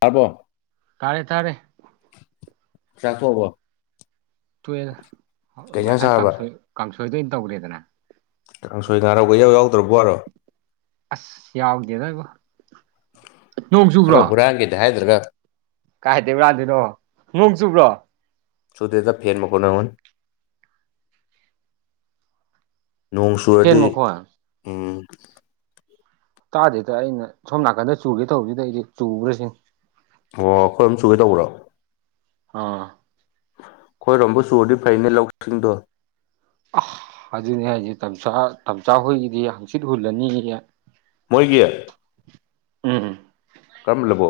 ꯊꯔꯕꯣ ꯇꯥꯔꯦ ꯇꯥꯔꯦ ꯆꯀꯣꯕ ꯇꯨꯋ ꯉꯁꯥꯏ ꯀꯥꯡꯁꯣꯏ ꯀꯥꯡꯁꯣꯏꯗꯣꯏ ꯑꯣꯏꯅ ꯇꯧꯔꯦꯗꯅ ꯀꯥꯡꯁꯣꯏ ꯉꯔꯥꯎꯕ ꯌꯥꯎ ꯌꯥꯎꯗ꯭ꯔꯕꯔꯣ ꯑꯁ ꯌꯥꯎꯗꯦꯗꯕꯣ ꯈꯔ ꯍꯨꯔꯥꯡꯒꯦꯗ ꯍꯥꯏꯗ꯭ꯔꯒ ꯀꯥꯏꯗꯦꯕ ꯔꯥꯗꯣꯏꯅꯣ ꯅꯣꯡ ꯆꯨꯕ꯭ꯔꯣ ꯁꯨꯗꯦꯗ ꯐꯦꯔ ꯃꯀꯣꯅꯍꯨꯣꯟ ꯅꯣꯡ ꯐꯦꯟ ꯁꯨꯔꯗꯤ ꯃꯈꯣꯟ ꯎꯝ ꯇꯥꯗꯦꯗ ꯑꯩꯅ ꯁꯣꯝ ꯅꯥꯀꯟꯗ ꯆꯨꯒꯦ ꯇꯧꯕꯁꯤꯗ ꯑꯩꯁꯦ ꯆꯨꯈ꯭ꯔꯁꯤ ꯑꯣ ꯑꯩꯈꯣꯏ ꯑꯃꯝ ꯁꯨꯒꯦ ꯇꯧꯕ꯭ꯔꯣ ꯑꯥ ꯈꯣꯏꯔꯣꯝꯕꯨ ꯁꯨꯔꯗꯤ ꯐꯩꯅꯦ ꯂꯧꯁꯤꯡꯗꯣ ꯑ ꯑꯗꯨꯅꯤ ꯍꯥꯏꯁꯦ ꯇꯝꯆꯥꯥ ꯍꯨꯣꯏꯒꯤꯗꯤ ꯍꯪꯆꯤꯠ ꯍꯨꯜꯂꯅꯤ ꯃꯣꯏꯒꯤ ꯎꯝꯝ ꯀꯝ ꯂꯕꯣ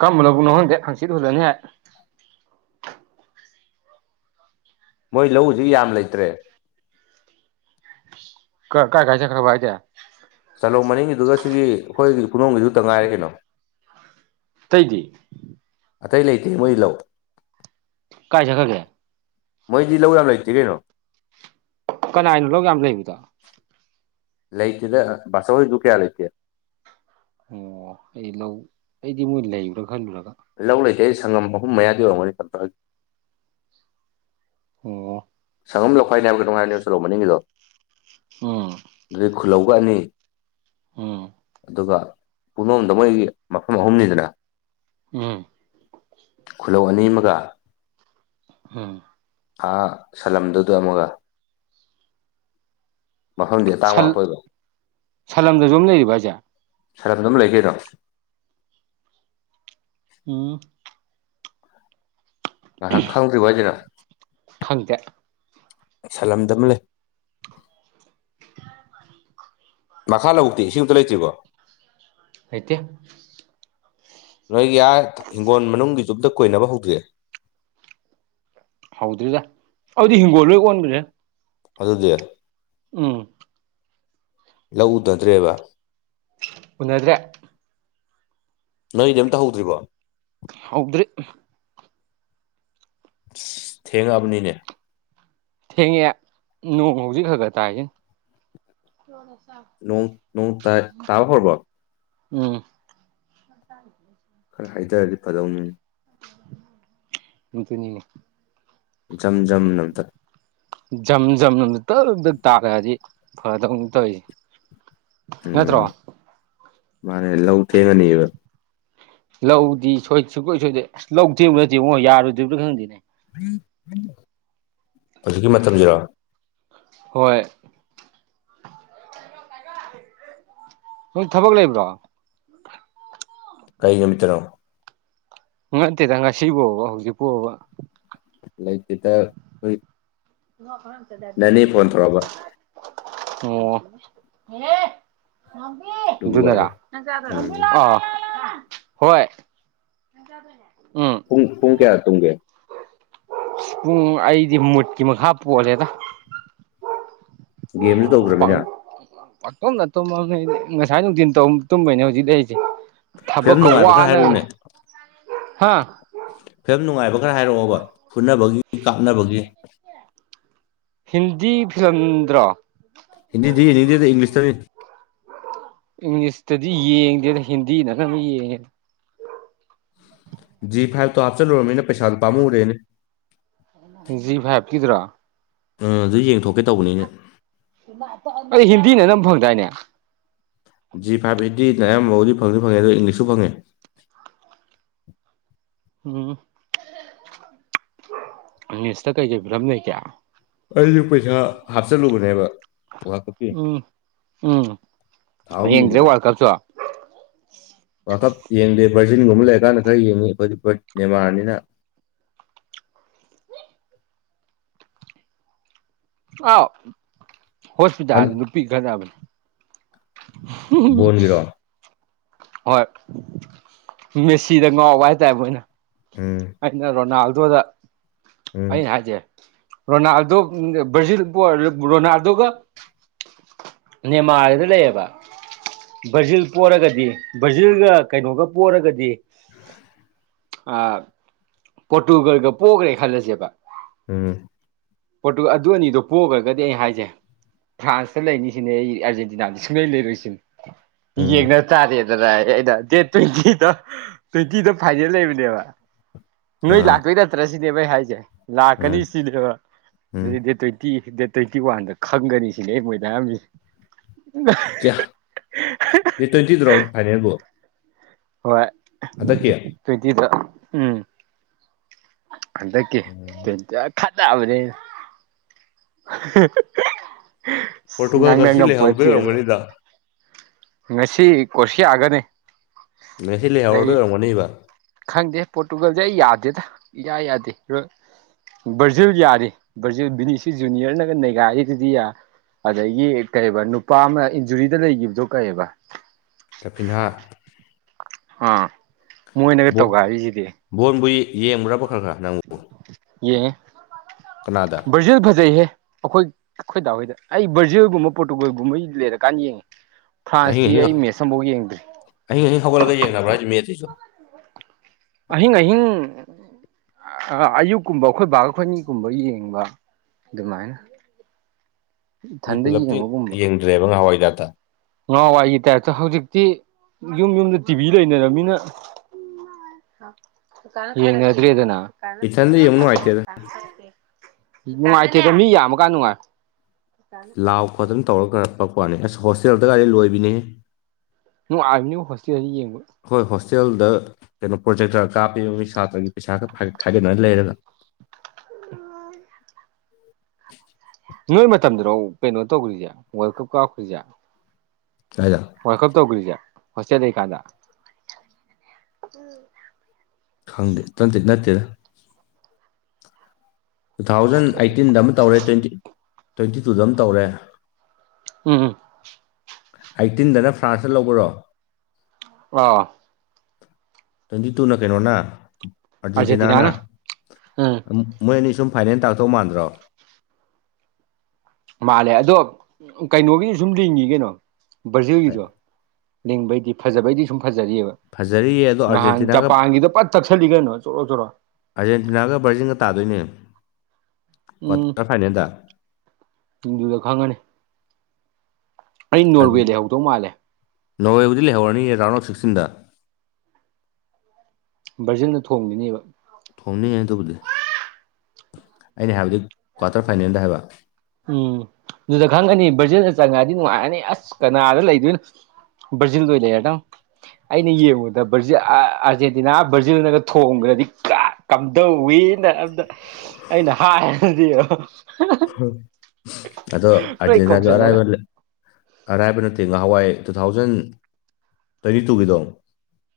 ꯀꯝꯕꯅꯕꯨꯅꯣ ꯍꯪꯗꯦ ꯍꯪꯆꯤꯠ ꯍꯨꯜꯂꯅꯤ ꯍꯥꯏ ꯃꯣꯏ ꯂꯧꯁꯤ ꯌꯥꯝ ꯂꯩꯇ꯭ꯔꯦ ꯀ ꯀꯥꯏ ꯈꯥꯏꯁ ꯈꯔꯕ ꯍꯥꯏꯗ ꯆꯥꯂꯧ ꯃꯅꯤꯡꯒꯤꯗꯨꯒ ꯁꯤꯒꯤ ꯑꯩꯈꯣꯏꯒꯤ ꯄꯅꯨꯡꯒꯤꯗꯨꯇ ꯉꯥꯏꯔ ꯀꯩꯅꯣ [unintelligible] ꯑꯇꯩ ꯂꯩꯇꯦ ꯃꯣꯏ ꯂꯧ ꯀꯥꯏ ꯁꯒꯒꯦ ꯃꯣꯏꯗꯤ ꯂꯧ ꯌꯥꯝ ꯂꯩꯇ꯭ꯔꯅꯣ ꯀꯅꯥꯅꯣ ꯂꯧ ꯌꯥꯝ ꯂꯩꯃꯤꯗꯣ ꯂꯩꯇꯦꯗ ꯕꯥꯁꯧ ꯍꯣꯏꯗꯨ ꯀꯌꯥ ꯂꯩꯇꯦ ꯑꯣ ꯑꯩ ꯂꯧ ꯑꯩꯗꯤ ꯃꯣꯏ ꯂꯩꯕ꯭ꯔꯥ ꯈꯜꯂꯨꯔꯒ ꯂꯧ ꯂꯩꯇꯦ ꯑꯩ ꯁꯪꯉꯝ ꯑꯍꯨꯝ ꯃꯌꯥꯗ ꯌꯔꯝꯒꯅꯤ ꯇꯊꯒ ꯑꯣ ꯁꯪꯝ ꯂꯧꯈꯥꯏꯅꯦ ꯍꯥꯏꯕ ꯀꯗꯅꯨꯡꯉꯥꯏꯔꯅꯤꯣꯂꯣ ꯃꯅꯤꯡꯒꯤꯗꯣ ꯑꯣ ꯈꯨꯜꯂꯧꯒꯅꯤ ꯎꯝ ꯑꯗꯨꯒ ꯄꯂꯣꯝꯗ ꯃꯣꯏꯒꯤ ꯃꯐꯝ ꯑꯍꯨꯝꯅꯤꯗꯅ ꯎꯝ ꯈꯨꯂꯧ ꯑꯅꯤ ꯑꯃꯒ ꯎꯝ ꯑꯥ ꯁꯂꯝꯗꯨꯗꯣ ꯑꯃꯒ ꯃꯐꯝꯗꯤ ꯑꯇꯥꯡꯕꯥꯛꯄꯣꯏꯕ ꯁꯂꯝꯗꯁꯨꯣꯝ ꯂꯩꯔꯤꯕꯖꯦ ꯁꯔꯕꯗꯝ ꯂꯩꯒꯦꯔꯁꯤꯦ ꯎꯝ ꯉꯥꯏꯍꯥꯛ ꯈꯪꯗ꯭ꯔꯤꯕꯚ ꯍꯥꯏꯖꯔ ꯈꯪꯗꯦ ꯁꯥꯂꯝꯗꯝꯝ ꯂꯩ ꯃꯈꯥ ꯂꯧꯕꯨꯛꯇꯤ ꯏꯁꯤꯡ ꯑ ꯑꯃꯨꯛꯇ ꯂꯩꯇ꯭ꯔꯤꯕꯣ ꯑꯇ ꯅꯣꯏꯒꯤ ꯌꯥꯔ ꯍꯤꯡꯒꯣꯜ ꯃꯅꯨꯡꯒꯤ ꯆꯨꯞꯇ ꯀꯣꯏꯅꯕ ꯍꯧꯗ꯭ꯑꯦ ꯍꯧꯗ꯭ꯔꯤꯗ ꯑꯗꯨꯗꯤ ꯍꯤꯡꯒꯣꯜ ꯂꯣꯏ ꯑꯣꯣꯟꯕꯅꯦꯦ ꯑꯗꯨꯗꯤ ꯎꯝ ꯂꯧꯎꯗꯗ꯭ꯔꯦꯕ ꯎꯅꯗ꯭ꯔꯦ ꯅꯣꯏꯗꯤ ꯑꯝꯇ ꯍꯧꯧꯗ꯭ꯔꯤꯕꯣ ꯍꯗ꯭꯭ꯔꯔꯤ ꯊꯦꯡꯉꯕꯅꯤꯅꯦ ꯊꯦꯡꯉꯦ ꯅꯣꯡ ꯍꯧꯖꯤꯛ ꯈ ꯈ ꯇꯥꯏꯁꯤꯦ ꯅꯣꯡ ꯅꯣꯡ ꯇꯥꯏ ꯇꯕ ꯍꯔꯕꯠ ꯎꯝ ꯈꯔ ꯍꯥꯏꯖꯔꯗꯤ ꯐꯗꯧꯅꯤ ꯍꯇꯅꯤꯅꯦ ꯝ ꯖꯝ ꯅꯝꯇꯛ ꯖꯝ ꯖꯝꯝ ꯇꯞꯝꯇ ꯇꯥꯛꯂꯛꯑꯗꯤ ꯐꯗꯧ ꯇꯧꯔꯤꯁꯦ ꯎꯝ ꯅꯠꯇ꯭ꯔꯣ ꯃꯥꯅꯦ ꯂꯧ ꯊꯦꯡꯉꯅꯤꯕ ꯂꯧꯗꯤ ꯁꯣꯏ ꯁꯨꯡꯀꯣꯏ ꯁꯣꯏꯗꯦ ꯑꯁ ꯂꯧ ꯊꯦꯡꯕ ꯅꯠꯇꯦꯕꯉꯣ ꯌꯥꯔꯨꯗ꯭꯭ꯔꯥ ꯈꯪꯗꯦꯅꯦ ꯍꯧꯖꯤꯛꯀꯤ ꯃꯇꯝꯁꯤꯔꯥ ꯍꯣꯏ ꯅꯣꯏ ꯊꯕꯛ ꯂꯩꯕ꯭ꯔꯣ ꯀꯩꯒꯃꯤꯠꯇꯔꯣ ꯎꯇꯦ ꯇꯪ ꯉ ꯁꯤꯕꯣ ꯍꯧꯖꯤ ꯄꯨꯕ ꯂꯩꯇꯦꯗ ꯍꯣꯏ ꯅ ꯀꯠꯇ ꯗꯕꯤꯗꯤꯁꯀ ꯑꯣꯝ ꯑꯗꯨꯒꯤ ꯋꯥꯅꯤ ꯖꯨꯅꯔ ꯎꯝ ꯑ ꯍꯣꯏ ꯎꯝ ꯄꯨꯡ ꯄꯨꯡ ꯀꯌꯥ ꯇꯨ ꯀꯦ ꯄꯨꯡ ꯑꯩꯗꯤ ꯃꯨꯠꯀꯤ ꯃꯈꯥ ꯄꯣꯂꯦꯗ ꯒꯦꯝꯁꯨ ꯇꯧꯗ꯭ꯔꯃꯤꯅ ꯑꯇꯣꯝꯅꯇꯨꯝꯈ ꯉꯁꯥꯏ ꯅꯨꯡꯊꯤꯤꯟ ꯇꯨꯝꯕꯅꯦ ꯍꯧꯖꯤꯛ ꯂꯩꯔꯤꯁꯦ ꯊꯕꯛ ꯐꯤꯂꯝ ꯀꯧ ꯅꯨꯡꯉꯥꯏꯕ ꯈꯔ ꯋꯥꯅ ꯍꯥꯏꯔꯛꯎꯅꯦ ꯍꯥ ꯌꯥꯝ ꯅꯨꯡꯉꯥꯏꯕ ꯈꯔ ꯍꯥꯏꯔꯛꯑꯣꯕ ꯐꯨꯅꯕꯒꯤ ꯀꯥꯞꯅꯕꯒꯤ ꯍꯤꯟꯗꯤ ꯐꯤꯂꯝꯂꯝꯗ꯭ꯔ ꯍꯤꯟꯗꯤ ꯍꯤꯟꯗꯤ ꯑꯃꯗꯤ ꯏꯪꯂꯤꯁ ꯇ ꯏꯪꯂꯤꯁꯇꯗꯤ ꯌꯦꯡꯗꯦꯗ ꯍꯤꯟꯗꯤꯅ ꯀꯝ ꯌꯦꯡꯉꯦ ꯖꯤ ꯐꯥꯏꯚꯇꯣ ꯍꯥꯞꯆꯤꯜꯂꯨꯔꯕꯅꯤꯅ ꯄꯩꯁꯥꯗꯨꯣ ꯄꯥꯝꯃꯨꯔꯦꯅꯦ ꯖꯤ ꯐꯥꯏꯕ ꯀꯗꯔꯥ ꯑꯥ ꯑꯗꯨ ꯌꯦꯡꯊꯣꯛꯀꯦ ꯇꯧꯕꯅꯤ ꯑꯅꯦ ꯑꯩ ꯍꯤꯟꯗꯤꯅ ꯅꯝ ꯐꯪꯗꯥꯏꯅꯦ ꯖꯤ ꯐꯥꯏꯚ ꯑꯩꯠꯇꯤ ꯑꯌꯥꯝ ꯃꯑꯣꯡꯗꯤ ꯐꯪꯤ ꯐꯪꯉꯦ ꯑ ꯏꯪꯂꯤꯁꯁꯨ ꯐꯪꯉꯦ ꯎꯝ ꯑꯪꯂꯤꯁꯇ ꯀꯩꯀꯩ ꯐꯤꯂꯝꯗꯣꯏ ꯀꯌꯥ ꯑꯩꯁꯨ ꯄꯩꯁꯥ ꯍꯥꯞꯆꯜꯂꯨꯕꯅꯦꯕ ꯋꯥꯔꯜ ꯀꯞꯀꯤ ꯎꯝ ꯎꯝ ꯌꯦꯡꯗ꯭ꯔꯦ ꯋꯥꯔꯀꯜꯁꯨ ꯋꯑꯥꯜ ꯀꯤꯞꯞ ꯌꯦꯗꯤ ꯚꯔꯖꯤꯟꯒꯨꯝꯕ ꯂꯩꯔꯀꯥꯟꯗ ꯈꯔ ꯌꯦꯡꯉꯤ ꯑꯩꯈꯣꯏꯗꯤ ꯕꯔꯠ ꯅꯦꯃꯥꯔꯅꯤꯅ [unintelligible] ꯑꯥꯎ ꯍꯟ ꯍꯣꯁꯄꯤꯇꯥꯜ ꯅꯨꯄꯤ ꯈꯇꯅꯕꯅꯤ ꯕꯣꯟ ꯒꯤꯔꯣꯟ ꯍꯣꯏ ꯃꯦꯁꯤꯗ ꯉꯥꯎꯕ ꯍꯥꯏꯇꯥꯔꯦ ꯃꯣꯏꯅ ꯎꯝ ꯑꯩꯅ ꯔꯣꯅꯥꯜꯗꯣꯗ ꯎꯝ ꯑꯩꯅ ꯍꯥꯏꯖꯩ ꯔꯣꯅꯥꯜꯗꯣ ꯭ꯔꯖꯤꯜ ꯔꯣꯅꯥꯜꯗꯣ ꯀ ꯅꯦꯃꯥꯜꯂꯤꯗ ꯂꯩꯌꯦꯕ ꯕ꯭ꯔꯥꯖꯤꯜ ꯄꯣꯔꯔꯒꯗꯤ ꯕ꯭ꯔꯖꯤꯜꯒ ꯀꯩꯅꯣꯒ ꯄꯣꯔꯔꯒꯗꯤ ꯑ ꯄꯣꯔꯇꯨꯒꯜꯒ ꯄꯣꯛꯈ꯭ꯔꯦ ꯈꯜꯂꯁꯦꯕ ꯎꯝ ꯄꯣꯠꯇꯨ ꯑꯗꯨ ꯑꯅꯤꯗꯣ ꯄꯣꯛꯈ꯭ꯔꯒꯗꯤ ꯑꯩ ꯍꯥꯏꯁꯦ ꯐ꯭ꯔꯥꯟꯁꯇ ꯂꯩꯅꯤꯁꯤꯅꯦ ꯑꯩ ꯑꯥꯔꯖꯦꯟꯇꯤꯅꯥꯗꯤ ꯁꯨꯡꯂꯩ ꯂꯩꯔꯣꯏꯁꯤꯨꯝ ꯎꯝ ꯌꯦꯡꯅ ꯇꯥꯔꯦ ꯑꯩꯅ ꯗꯦ ꯇ꯭ꯋꯤ ꯇ꯭ꯋꯦꯟꯇꯤꯗ ꯐꯥꯏꯅꯦꯜ ꯂꯩꯕꯅꯦꯕ ꯅꯣꯏ ꯑꯥ ꯂꯥꯛꯇꯣꯏ ꯅꯠꯇ꯭ꯔꯥ ꯁꯤꯅꯦꯕ ꯑꯩ ꯍꯥꯏꯁꯦ ꯎꯝ ꯂꯥꯛꯀꯅꯤ ꯁꯤꯅꯦꯕ ꯎꯝ ꯑꯗꯨꯗꯤ ꯗꯦ ꯇ꯭ꯋꯇꯤ ꯗꯦꯠ ꯇ꯭ꯋꯦꯟꯇꯤ ꯋꯥꯟꯗ ꯈꯪꯒꯅꯤ ꯁꯤꯅꯦ ꯃꯣꯏꯗ ꯍꯥꯏꯝꯁꯤ ꯀꯌꯥ ꯇ꯭ꯋꯦꯟꯇꯤ ꯊ꯭ꯔꯥꯎ ꯐꯥꯏꯅꯦꯕꯨꯣ ꯍꯣꯏ ꯇꯗꯤꯤꯗ ꯎꯝ ꯑꯗ ꯀ ꯎꯝ ꯈꯅꯕꯅꯦ ꯄꯣꯔꯇꯨꯒꯜ ꯉꯡꯟ ꯉꯁꯤ ꯉꯥꯝ ꯂꯩꯍꯧꯗꯣꯏ ꯄꯣꯟꯇꯦꯅꯦ ꯑꯣꯏꯔꯝꯒꯅꯤꯗ ꯉꯁꯤ ꯀꯣꯁꯤ ꯌꯥꯛꯒꯅꯤ ꯃꯦꯈꯂꯤ ꯍꯔꯗ ꯔꯃꯅꯤꯕ ꯈꯪꯗꯦ ꯄꯣꯔꯇꯨꯒꯜꯁꯦ ꯑꯩ ꯌꯥꯗꯦꯗ ꯏꯌꯥ ꯌꯥꯗꯦ ꯕ꯭ꯔꯔꯖꯤꯜ ꯌꯥꯔꯤ ꯕ꯭ꯔꯔꯖꯤꯜ ꯕꯤꯅꯤꯁꯤ ꯖꯨꯅꯤꯌꯔꯅꯒ ꯅꯦꯒꯥꯔꯤꯒꯗꯤ ꯌꯥ ꯑꯗꯒꯤ ꯀꯩꯔꯤꯕ ꯅꯨꯄꯥ ꯑꯃ ꯏꯟꯖꯨꯔꯤꯗ ꯂꯩꯈꯤꯕꯗꯣ ꯀꯩꯕ ꯇꯄꯤꯟꯍꯥ ꯑꯥ ꯃꯣꯏꯅꯒ ꯇꯧꯒ ꯍꯥꯏꯔꯤꯁꯤꯗꯤ ꯌꯦꯡꯕ꯭ꯔꯥꯕ ꯈꯔ ꯈꯥ ꯅꯪꯕꯨ ꯌꯦꯡꯉꯦ ꯀꯅꯥꯗ ꯕ꯭ꯔꯖꯤꯜ ꯐꯖꯩꯍꯦ ꯑꯩꯈꯣꯏ ꯑꯩꯈꯣꯏ ꯇꯗꯥ ꯍꯣꯏꯗ ꯑꯩ ꯕꯔꯖꯤꯜꯒꯨꯝꯕ ꯄꯣꯔꯇꯨꯒꯜ ꯒꯨꯝꯕ ꯑꯩ ꯂꯩꯔꯀꯥꯟꯗ ꯌꯦꯡꯉꯦ ꯑꯍꯤꯡ ꯐ꯭ꯔꯥꯟꯁꯇꯤ ꯑꯩ ꯃꯦꯠꯁ ꯑꯃꯐꯥꯎ ꯌꯦꯡꯗ꯭ꯔꯤ ꯊꯒꯥꯏ ꯌꯦꯅ ꯃꯔꯥꯏ ꯃꯤꯇꯩꯁꯨ ꯑꯍꯤꯡ ꯑꯍꯤꯡ ꯑꯌꯨꯛꯀꯨꯝꯕ ꯑꯩꯈꯣꯏ ꯕꯥꯈꯣꯏꯅꯤꯒꯨꯝꯕ ꯌꯦꯡꯕ ꯑꯗꯨꯃꯥꯏꯅ ꯃꯤ ꯏꯊꯟꯗ ꯄꯨꯂꯞꯛꯇꯤ ꯌꯦꯡꯕꯒꯨꯝꯕ ꯌꯦꯡꯗ꯭ꯔꯦꯕ ꯉꯍꯋꯥꯏꯗ ꯉꯍꯥꯟꯋꯥꯏꯒꯤ ꯇꯥꯏꯞꯇ ꯍꯧꯖꯤꯛꯇꯤ ꯌꯨꯝ ꯌꯨꯝꯗ ꯇꯤꯚꯤ ꯂꯩꯅꯔꯕꯅꯤꯅ ꯌꯦꯉꯗ꯭ꯔꯔꯤ ꯑꯗꯨꯅ ꯏꯊꯟꯗ ꯌꯦꯡꯕ ꯅꯨꯡꯉꯥꯏꯇꯦꯗ ꯅꯨꯡꯉꯥꯏꯇꯦꯕ ꯃꯤ ꯌꯥꯝꯃꯀꯥꯟ ꯅꯨꯡꯉꯥꯏ ꯂꯥꯎ ꯈꯣꯠꯇꯅ ꯇꯧꯔꯒ ꯈꯔꯛꯄꯄꯅꯤ ꯑꯁ ꯍꯣꯁꯇꯦꯜꯗ ꯒꯥꯔꯤ ꯂꯣꯏꯕꯤꯅꯦ ꯅꯅꯨꯡ ꯑꯕꯅꯦ ꯍꯣꯁꯇꯦꯜꯗꯤ ꯌꯦꯡꯕ ꯍꯣꯁꯇꯦꯜꯗ ꯀꯩꯅꯣ ꯄ꯭ꯔꯣꯖꯦꯛ ꯈꯔ ꯀꯥꯞꯄꯤꯕ ꯃꯤ ꯁꯥꯇ꯭ꯔꯒꯤ ꯄꯩꯁꯥ ꯈꯔꯒꯠ ꯈꯥꯏꯒꯠꯅ ꯂꯩꯔꯒ ꯎꯝ [inaudible] ꯅꯣꯏ ꯃꯇꯝꯗꯨꯗꯣ ꯀꯩꯅꯣ ꯇꯧꯈ꯭ꯔꯤꯁꯦ ꯋꯥꯔꯜ ꯀꯞ ꯀꯥꯞꯈ꯭ꯔꯤꯁꯦ ꯀꯥꯏꯗ ꯋꯥꯀꯞ ꯇꯧꯒꯔꯤꯖꯦ ꯍꯣꯁꯇꯦꯜ ꯂꯩꯀꯥꯗ ꯈꯪꯗꯦ ꯅꯠꯇꯦ ꯅꯠꯇꯦꯗ ꯇꯨ ꯊꯥꯎꯖꯟ ꯑꯩꯠꯇꯤꯟꯗ ꯑꯃ ꯇꯧꯔꯦ ꯇ꯭ꯋꯦꯟꯇꯤ ꯇ꯭ꯋꯦꯟꯇꯤ ꯇꯨꯗ ꯑꯃ ꯇꯧꯔꯦ ꯎꯝ ꯑꯩꯥꯏꯇꯤꯟꯗꯅ ꯐ꯭ꯔꯥꯟꯁꯇ ꯂꯧꯕꯔꯣ ꯑ ꯇ꯭ꯋꯦꯟꯇꯤ ꯇꯨꯅ ꯀꯩꯅꯣꯅ ꯑꯔꯖꯦꯟꯇꯤꯅꯥꯅ ꯑꯥꯔꯖꯦꯟꯇꯤꯅꯥꯅ ꯎꯝ ꯃꯅꯤ ꯁꯨꯝ ꯐꯥꯏꯅꯦꯜ ꯇꯥꯛꯊꯣꯛ ꯃꯥꯟꯗ꯭ꯔꯣ ꯃꯥꯜꯂꯦ ꯑꯗꯣ ꯀꯩꯅꯣꯒꯤꯁꯨ ꯁꯨꯝ ꯂꯤꯡꯉ ꯀꯩꯅꯣ ꯕ꯭ꯔꯥꯖꯤꯜꯒꯤꯁꯨ ꯂꯤꯡꯕꯗꯤ ꯐꯥꯕ ꯍꯥꯏꯗꯤ ꯁꯨꯝ ꯐꯖꯔꯤꯑꯕ ꯐꯖꯔꯤꯌꯦ ꯑꯗꯣ ꯅꯍꯥꯟ ꯑꯥꯔꯖꯦꯟꯇꯤꯅꯥꯒ ꯖꯄꯥꯟꯒꯤꯗꯣ ꯄꯠ ꯇꯛꯁꯜꯂꯤ ꯀꯩꯅꯣ ꯆꯣꯔꯣ ꯆꯣꯔꯣ ꯑꯥꯔꯖꯦꯟꯇꯤꯅꯥꯒ ꯕꯔꯖꯤꯟꯒ ꯇꯥꯗꯣꯏꯅꯦ ꯎꯝ ꯀ꯭ꯋꯥꯇꯔ ꯐꯥꯏꯅꯦꯜꯗ ꯑꯗꯨꯗ ꯈꯥꯡꯒꯅꯤ ꯑꯩ ꯅꯣꯔꯋꯦ ꯂꯩꯍꯧꯗꯧ ꯃꯥꯜꯂꯦ ꯅꯣꯋꯦꯕꯨꯗꯤ ꯂꯩꯍꯧꯔꯅꯤ ꯔꯥꯎꯟ ꯑꯣꯐ ꯁꯤꯛꯁꯇꯤꯟꯗ ꯕ꯭ꯔꯖꯤꯜꯅ ꯊꯣꯡꯒꯤꯅꯦꯕ ꯊꯣꯝꯅꯤꯉꯅ ꯇꯧꯕꯗꯤ ꯑꯩꯅ ꯍꯥꯏꯕꯗꯤ ꯀ꯭ꯋꯥꯇꯔ ꯐꯥꯏꯅꯦꯜꯗ ꯍꯥꯏꯕ ꯎꯝ ꯑꯗꯨꯗ ꯈꯪꯉꯅꯤ ꯕ꯭ꯔꯖꯤꯜꯗ ꯆꯪꯉꯗꯤ ꯅꯨꯡꯉꯥꯏꯔꯅꯤ ꯑꯁ ꯀꯅꯥꯗ ꯂꯩꯗꯣꯏꯅꯣ ꯕ꯭ꯔꯥꯖꯤꯜꯗ ꯑꯣꯢ ꯂꯩꯔꯗꯕꯅꯤ ꯑꯩꯅ ꯌꯦꯡꯉꯨꯗ ꯕ ꯑꯥꯔꯖꯦꯟꯇꯤꯅꯥ ꯕ꯭ꯔꯥꯖꯤꯜꯅꯒ ꯊꯣꯡꯈ꯭ꯔꯗꯤ ꯀꯝꯗꯧꯋꯤ ꯑꯗ ꯑꯩꯅ ꯍꯥꯏꯗꯤ ꯑꯗꯣ ꯑꯥꯔꯖꯦꯟꯇꯤꯗꯣ ꯀꯧꯁꯤꯜꯂꯒ ꯑꯔꯥꯏꯕ ꯑꯔꯥꯏꯕ ꯅꯠꯇꯦ ꯉꯍꯥꯟꯋꯥꯏ ꯇꯨ ꯊꯥꯎꯖꯟ ꯇ꯭ꯋꯦꯟꯇꯤ ꯇꯨꯒꯤꯗꯣ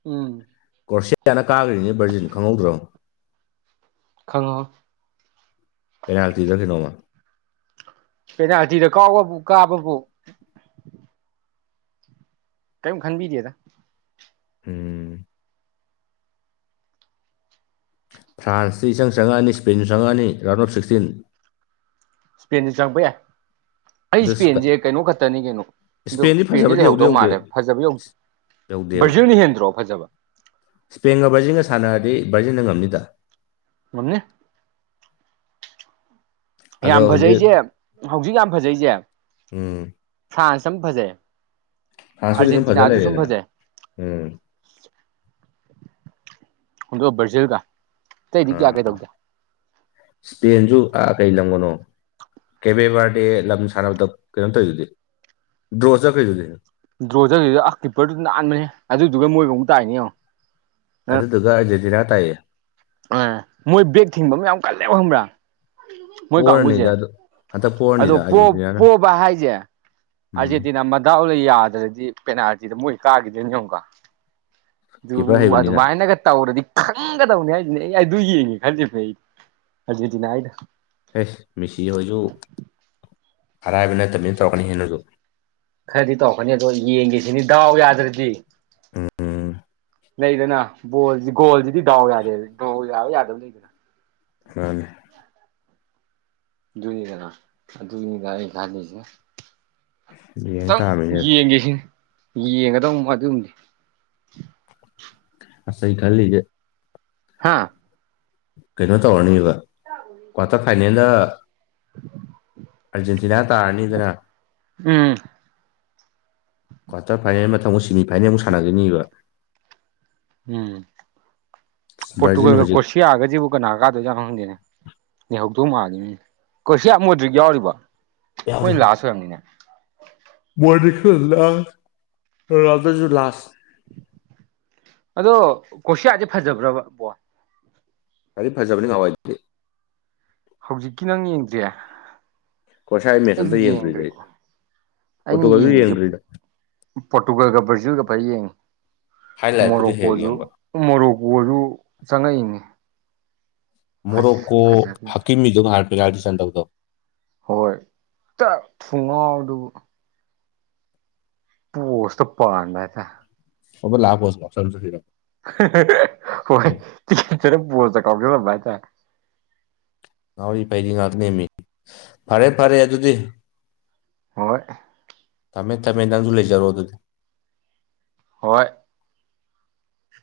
ꯎꯝ ꯀ꯭ꯔꯣꯁꯌꯥꯅ ꯀꯥꯈ꯭ꯔꯤꯅꯤ ꯕꯔꯖꯤꯟ ꯈꯪꯍꯧꯗ꯭ꯔꯣ ꯈꯪꯉꯣ ꯄꯦꯅꯥꯜꯇꯤꯗꯈꯤ ꯅꯣꯃ ꯀꯩꯩꯅ ꯍꯥꯊꯤꯗ ꯀꯥꯎꯕꯕꯨ ꯀꯥꯕꯕꯨ ꯀꯔꯤꯝ ꯈꯟꯕꯤꯗꯦꯗ ꯍꯝ ꯐ꯭ꯔꯥꯟꯁꯇ ꯏꯁꯆꯪ ꯆꯪꯉꯑꯅꯤ ꯏꯁꯄꯦꯟꯗ ꯆꯪꯉꯑꯅꯤ ꯔꯥꯎꯟ ꯑꯣꯐ ꯁꯤꯛꯁꯇꯤꯟ ꯁꯄꯦꯦꯟ ꯆꯪꯄ ꯌꯥ ꯑꯩ ꯑꯗ ꯏꯁꯄꯦꯟꯁꯦ ꯀꯩꯅꯣ ꯈꯛꯇꯅꯤ ꯀꯩꯅꯣ ꯑ ꯏꯁꯄꯦꯟꯗꯤ ꯏꯁꯄꯦꯟꯁꯦ ꯐꯖꯕꯗꯤ ꯌꯧꯗꯤ ꯂꯩꯍꯧꯗꯧ ꯌꯧꯗꯦ ꯃꯥꯜꯂꯦ ꯐꯖꯕ ꯌꯧꯗ꯭ꯦ ꯕꯔꯖꯔꯅ ꯍꯦꯟꯗ꯭ꯔꯣ ꯐꯖꯕ ꯁ꯭ꯄꯦꯟꯒ ꯕꯔꯖꯤꯟꯒ ꯁꯥꯟꯅꯔꯗꯤ ꯕꯔꯖꯤꯜꯅ ꯉꯝꯅꯤꯗ ꯃꯅꯤ ꯑꯗꯣ ꯌꯥꯝ ꯍꯧꯖꯤꯛ ꯐꯖꯩꯁꯦ ꯍꯧꯖꯤꯛ ꯌꯥꯝ ꯐꯖꯩꯁꯦ ꯎꯝ ꯐ꯭ꯔꯥꯟꯁ ꯁ ꯐꯖꯦ ꯐ꯭ꯔꯥꯟꯁꯄꯨꯗꯤ ꯑꯔꯖꯦꯟꯇꯤꯅꯥ ꯐꯖ ꯑ ꯑꯗꯨ ꯁꯨꯝ ꯂꯩꯔꯦꯗꯅ ꯐꯖꯦ ꯎꯝ ꯎꯗꯨ ꯭ꯔꯥꯖꯤꯜ ꯀ ꯑ ꯏꯁꯄꯦꯦꯟꯁꯨ ꯑ ꯀꯩ ꯂꯪꯉꯣꯅꯣ ꯀꯦꯕꯦꯕꯥꯔꯗꯦ ꯂꯝ ꯁꯥꯟꯅꯕꯗ ꯀꯩꯅꯣꯝ ꯇꯧꯔꯤꯗꯨꯗꯤ ꯗ꯭ꯔꯣ ꯆꯠꯈ꯭ꯔꯔꯤꯗꯨꯗꯤ ꯗ꯭ꯔꯣꯗꯔꯤꯗ ꯑ ꯀꯤꯞꯄꯔꯗꯨ ꯅꯥꯟꯥꯟꯕꯅꯦ ꯑꯗꯨꯗꯨꯒ ꯃꯣꯏꯒ ꯑꯃꯨꯛ ꯇꯥꯏꯅꯦ ꯌꯦꯡꯉꯣ ꯑꯗꯨꯗꯨꯒ ꯑꯔꯖꯦꯟꯇꯤꯅꯥ ꯇꯥꯏꯌꯦ ꯑ ꯃꯣꯏ ꯕꯦꯛ ꯊꯤꯡꯕ ꯑꯃ ꯌꯥꯝ ꯀꯜꯂꯦꯕ ꯈꯪꯕ꯭ꯔꯥ ꯃꯣꯏ ꯀꯥꯡꯕꯨꯁꯦ ꯄꯣꯔꯅꯤꯗ ꯑꯗꯨ ꯍꯟꯇꯛ ꯑꯗꯣ ꯄꯣꯔꯅꯤꯗ ꯑꯥꯔꯖꯦꯟꯇꯤꯅꯥꯅ ꯄꯣꯕ ꯍꯥꯏꯁꯦ ꯎꯝ ꯑꯥꯔꯖꯦꯟꯇꯤꯅꯥ ꯃꯗꯥꯎꯂ ꯌꯥꯗ꯭ꯔꯗꯤ ꯄꯦꯅꯥꯜꯇꯤꯗ ꯃꯣꯏ ꯀꯥꯈꯤꯗꯣꯏꯅꯦ ꯑꯃꯨꯛꯀ ꯑꯗꯨ ꯀꯤꯞꯄꯔ ꯑꯗꯨ ꯍꯩꯕꯅꯤꯅ ꯃꯥꯥꯏꯅꯒ ꯇ ꯍꯧꯔꯗꯤ ꯈꯪꯒꯗꯕꯅꯤ ꯍꯥꯏꯁꯤꯅꯦ ꯑꯩ ꯑꯩ ꯑꯗꯨ ꯌꯦꯡꯉꯦ ꯈꯟꯖꯕ ꯑꯩꯗꯤ ꯑꯔꯖꯦꯟꯇꯤꯅꯥ ꯑꯩꯅ ꯑꯦꯁ ꯃꯤꯁꯤ ꯍꯣꯏꯁꯨ ꯑꯔꯥꯏꯕ ꯅꯠꯇꯕꯅꯤꯅ ꯇꯧꯔꯛꯀꯅꯤ ꯍꯦꯟꯅꯁꯨ ꯈꯔꯗꯤ ꯇꯧꯔꯛꯅꯤ ꯑꯗꯣ ꯌꯦꯡꯒꯁꯤꯅꯤ ꯗꯥꯎ ꯌꯥꯗ꯭ꯔꯗꯤ ꯎꯝ ꯂꯩꯗꯅ ꯣ ꯣꯜꯁꯤꯗꯤ ꯗꯗꯥꯎ ꯌꯥꯗꯦꯎ ꯌꯥ ꯌꯥꯗꯕ ꯂꯩꯗꯅ ꯑꯅꯦ ꯅꯤꯗꯅꯥꯨꯅꯤꯗ ꯊꯥꯗꯗꯤꯁ ꯌꯦꯡ ꯇꯪ ꯇꯥꯕꯅꯤꯅꯦ ꯌꯦꯒꯦ ꯌꯦꯡꯒꯗꯧ ꯑꯗꯨꯝꯗꯤ ꯑꯁ ꯑꯩ ꯈꯜꯂꯤꯒꯦ ꯍꯥꯥ ꯀꯩꯅꯣ ꯇꯧꯔꯅꯤꯕ ꯀ꯭ꯋꯥꯇꯔ ꯐꯥꯏꯅꯦꯜꯗ ꯑꯔꯖꯦꯟꯇꯤꯅꯥ ꯇꯥꯔꯅꯤꯗꯅ ꯎꯝ ꯀ꯭ꯋꯥꯔꯇꯔ ꯐꯥꯏꯅꯦꯜ ꯃꯇꯝꯊꯪ ꯑꯃꯨꯛ ꯁꯤꯦꯃꯤ ꯐꯥꯏꯅꯦꯜꯃꯨꯛ ꯁꯥꯟꯅꯒꯅꯤꯕ ꯎꯝ ꯚꯔꯖꯤꯟ ꯄꯣꯇꯨꯒꯜꯒ ꯍꯧꯖꯤꯛ ꯀꯣꯁꯤ ꯌꯥꯑꯒꯁꯤꯕꯨ ꯀꯅꯥ ꯀꯥꯗꯣꯏꯖ ꯈꯪꯗꯦꯅꯦ ꯂꯩꯩꯍꯧꯗꯧ ꯃꯥꯜꯂꯤꯅꯤꯅꯦ ꯀꯣꯏꯁꯤ ꯌꯥꯝ ꯃꯗ꯭ꯔꯤꯛ ꯌꯥꯎꯔꯤꯕ ꯌꯥꯎꯔꯤ ꯃꯣꯏ ꯂꯥꯁ ꯑꯣꯏꯔꯕꯝꯅꯤꯅꯦ ꯋꯥꯔꯜ ꯔꯁꯨ ꯂꯥꯁ ꯑꯗꯣ ꯀꯣꯁꯤꯌꯥꯁꯦ ꯐꯖꯕ꯭ꯔꯕꯕꯣ ꯀꯒꯥꯔꯤ ꯐꯖꯕꯅꯤ ꯉꯋꯥꯏꯗꯦ ꯍꯧꯖꯤꯛꯀꯤ ꯅꯪ ꯌꯦꯡꯗ꯭ꯔꯤꯦ ꯀꯣꯔꯁꯥꯏ ꯃꯦꯠꯆ ꯑꯩ ꯑꯝꯇ ꯌꯦꯡꯗ꯭ꯔꯤꯗ ꯌꯦꯡꯗ꯭ꯔꯤ ꯑꯩ ꯑꯩꯅ ꯄꯣꯔꯇꯨꯒꯜꯁꯨ ꯌꯦꯡꯉꯁꯤꯦ ꯌꯦꯡꯗ꯭ꯔꯤꯗ ꯄꯣꯔꯇꯨꯒꯜꯒ ꯕ꯭ꯔꯥꯖꯤꯜꯒ ꯐꯔ ꯌꯦꯡꯉꯤ ꯍꯥꯏ ꯂꯥꯏꯠꯄꯨꯗꯤ ꯍꯦꯛ ꯍꯦꯛ ꯃꯣꯔꯣꯛꯀꯣꯁꯨ ꯌꯦꯡꯕ ꯃꯣꯔꯣꯛꯀꯣꯁꯨ ꯆꯪꯉꯛꯏꯅꯦ ꯃꯣꯔ ꯀꯣ ꯐꯖꯒꯤ ꯍꯀꯤꯝꯗꯨ ꯁꯟꯗꯣ ꯍꯣꯏ ꯊꯨꯡꯉꯥꯎ ꯑꯗꯨ ꯄꯣꯁꯇ ꯄꯗꯥꯗ ꯑꯣ ꯂꯥꯛꯄꯣ ꯅꯁꯁꯨ ꯍꯣꯏꯆꯔ ꯄꯣ ꯀꯥꯎꯗ ꯂꯕꯥ ꯇ ꯉꯥꯎꯔꯤ ꯐꯩꯗꯤ ꯉꯥꯏꯍꯥꯛ ꯅꯦꯝꯃꯤ ꯐꯔꯦ ꯐꯔꯦ ꯑꯗꯨꯗꯤ ꯍꯣꯏꯣꯏ ꯇꯥꯃꯦꯦꯟ ꯇꯥꯃꯦꯦꯟ ꯅꯪꯁꯨ ꯂꯩꯖꯔꯣ ꯑꯗꯨꯗꯤ ꯍꯣꯏ